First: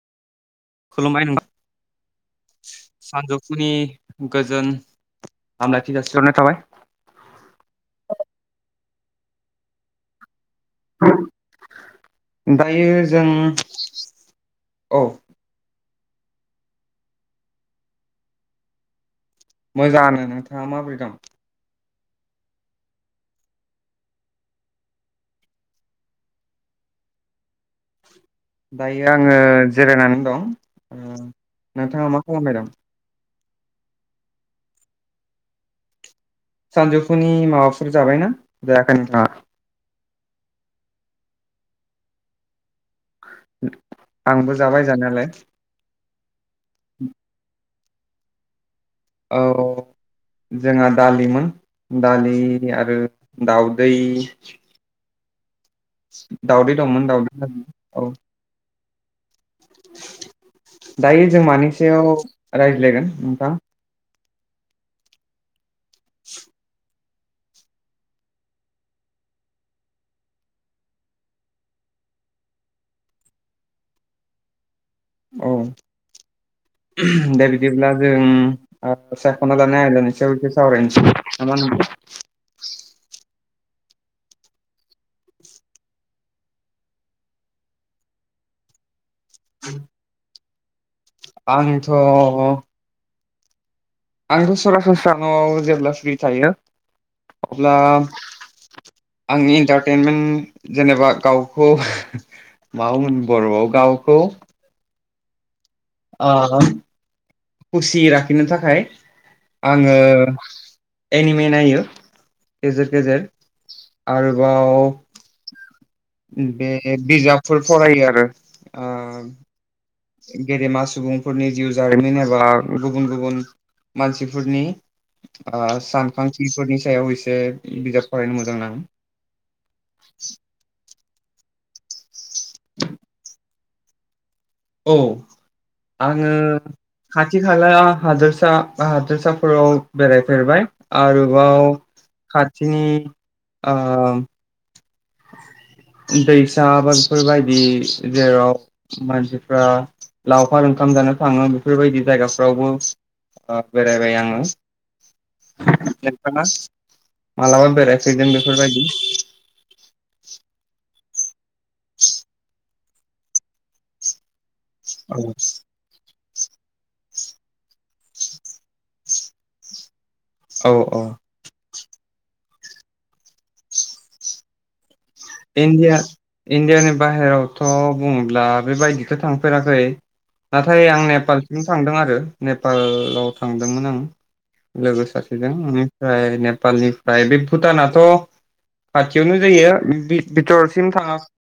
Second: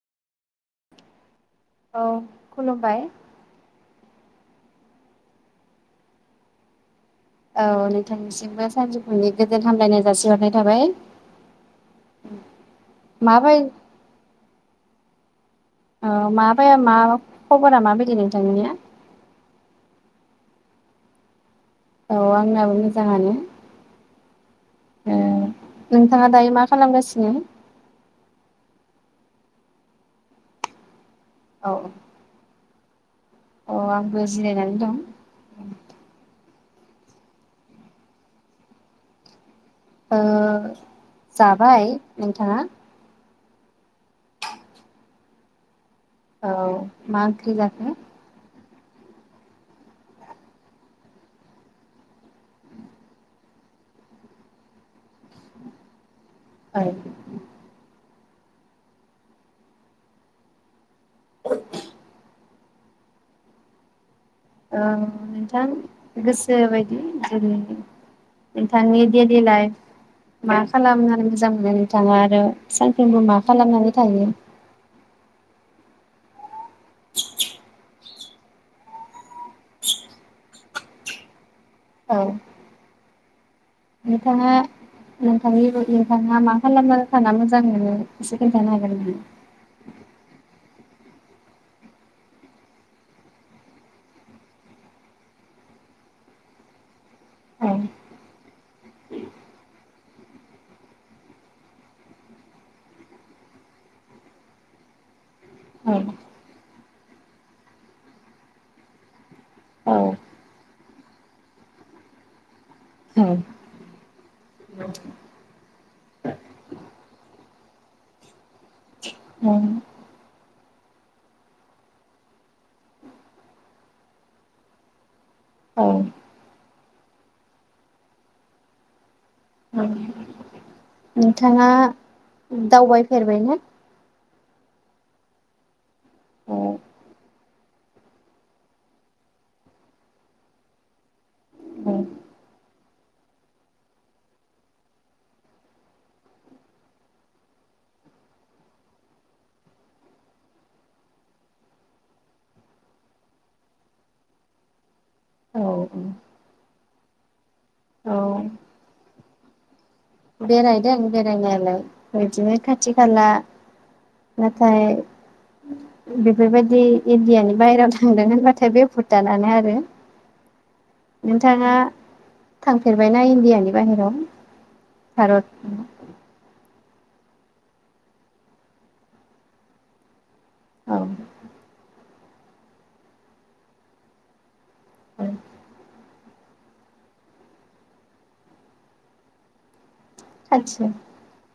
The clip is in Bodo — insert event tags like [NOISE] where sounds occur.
खुलुमबाय नों औ खुलुमबाय गोजोन हामलाथि जासि हरनाय थाबाय औ नोंथांनिसिमबो सानजौफुंनि गोजोन हामलायनाय जासिहनाय दायो जों माबाय औ औ माबाया मा खबरा मा बायदि नोंथांनिया? मोजाङानो नोंथाङा माबोरै दं? औ आंनाबो मोजाङानो ओ नोंथाङा दायो मा खालामगासिनो? दायो आङो जिरायनानै दं ओ नोंथाङा मा खालामबाय दं? अ आंबो जिरायनानै दं [INAUDIBLE] सानजौफुनि माबाफोर जाबायना जायाखै नोंथांआ? ओ जाबाय। नोंथाङा? आंबो जाबाय जानायालाय औ मा ओंख्रि जाखो? औ जोंहा दालिमोन दालि आरो दाउदै [INAUDIBLE] दाउदै औ दंमोन दाउदै [UNINTELLIGIBLE] औ दायो जों मानि सायाव रायज्लायगोन नोंथां? औ नोंथां गोसो बाय उम जेरै नोंथांनि डैलि लाइफ मा खालामनानै मोजां मोनो नोंथाङा आरो सानफ्रोमबो मा खालामनानै थायो औ उम दे बिदिब्ला जों सायखना लानाय आयदानि एसे सावरायनिसै ना मा होनो औ नोंथाङा नोंथांनि नोंथाङा मा खालामनो थाना मोजां मोनो एसे खिन्थानो हागोन ना? आंथ' आंथ' सरासनस्रा न'आव जेब्ला स्रि थायो औ अब्ला आं इन्टारटेनमेन्ट जेनेबा गावखौ माबोन बर'आव गावखौ औ ओ खुसि लाखिनो थाखाय आङो एनिमे नायो गेजेर गेजेर आरोबाव बे बिजाबफोर फरायो आरो ओ अ गेदेमा सुबुंफोरनि जिउ जारिमिन एबा गुबुन गुबुन मानसिफोरनि आ औ सानखांथिफोरनि सायाव एसे बिजाब फरायनो मोजां नाङो [INAUDIBLE] नोंथाङा दावबायफेरबाय ना औ आङो औ खाथि खाला हादोरसा हादोरसाफोराव बेरायफेरबाय आरोबाव खाथिनि आम दैसा बा बेफोरबायदि जेराव मानसिफ्रा लावखार ओंखाम जानो थाङो बेफोरबायदि जायगाफ्रावबो ओ बेरायबाय आङो। औ [UNINTELLIGIBLE] मालाबा बेरायफेरदों बेफोरबायदि बेेराय देन बेरायनायालाय बिदिनो खाथि खाला नाथाय औ बेफोरबायदि इण्डियानि बाहेरायाव थांदों होनबाथाय बे भुटानानो आरो। औ औ नोंथाङा थांफेरबायना इण्डियानि बाहेराव भारत इण्डिया इण्डिया नि बाहेरावथ' बुङोब्ला बेबायदिथ' थांफेराखै नाथाय औ आं नेपालसिम थांदों आरो नेपालाव थांदोंमोन आं लोगो औ सासेजों बेनिफ्राय नेपालनिफ्राय बे भुटानाथ' खाथियावनो जायो। खाथि बेथरसिम थाङां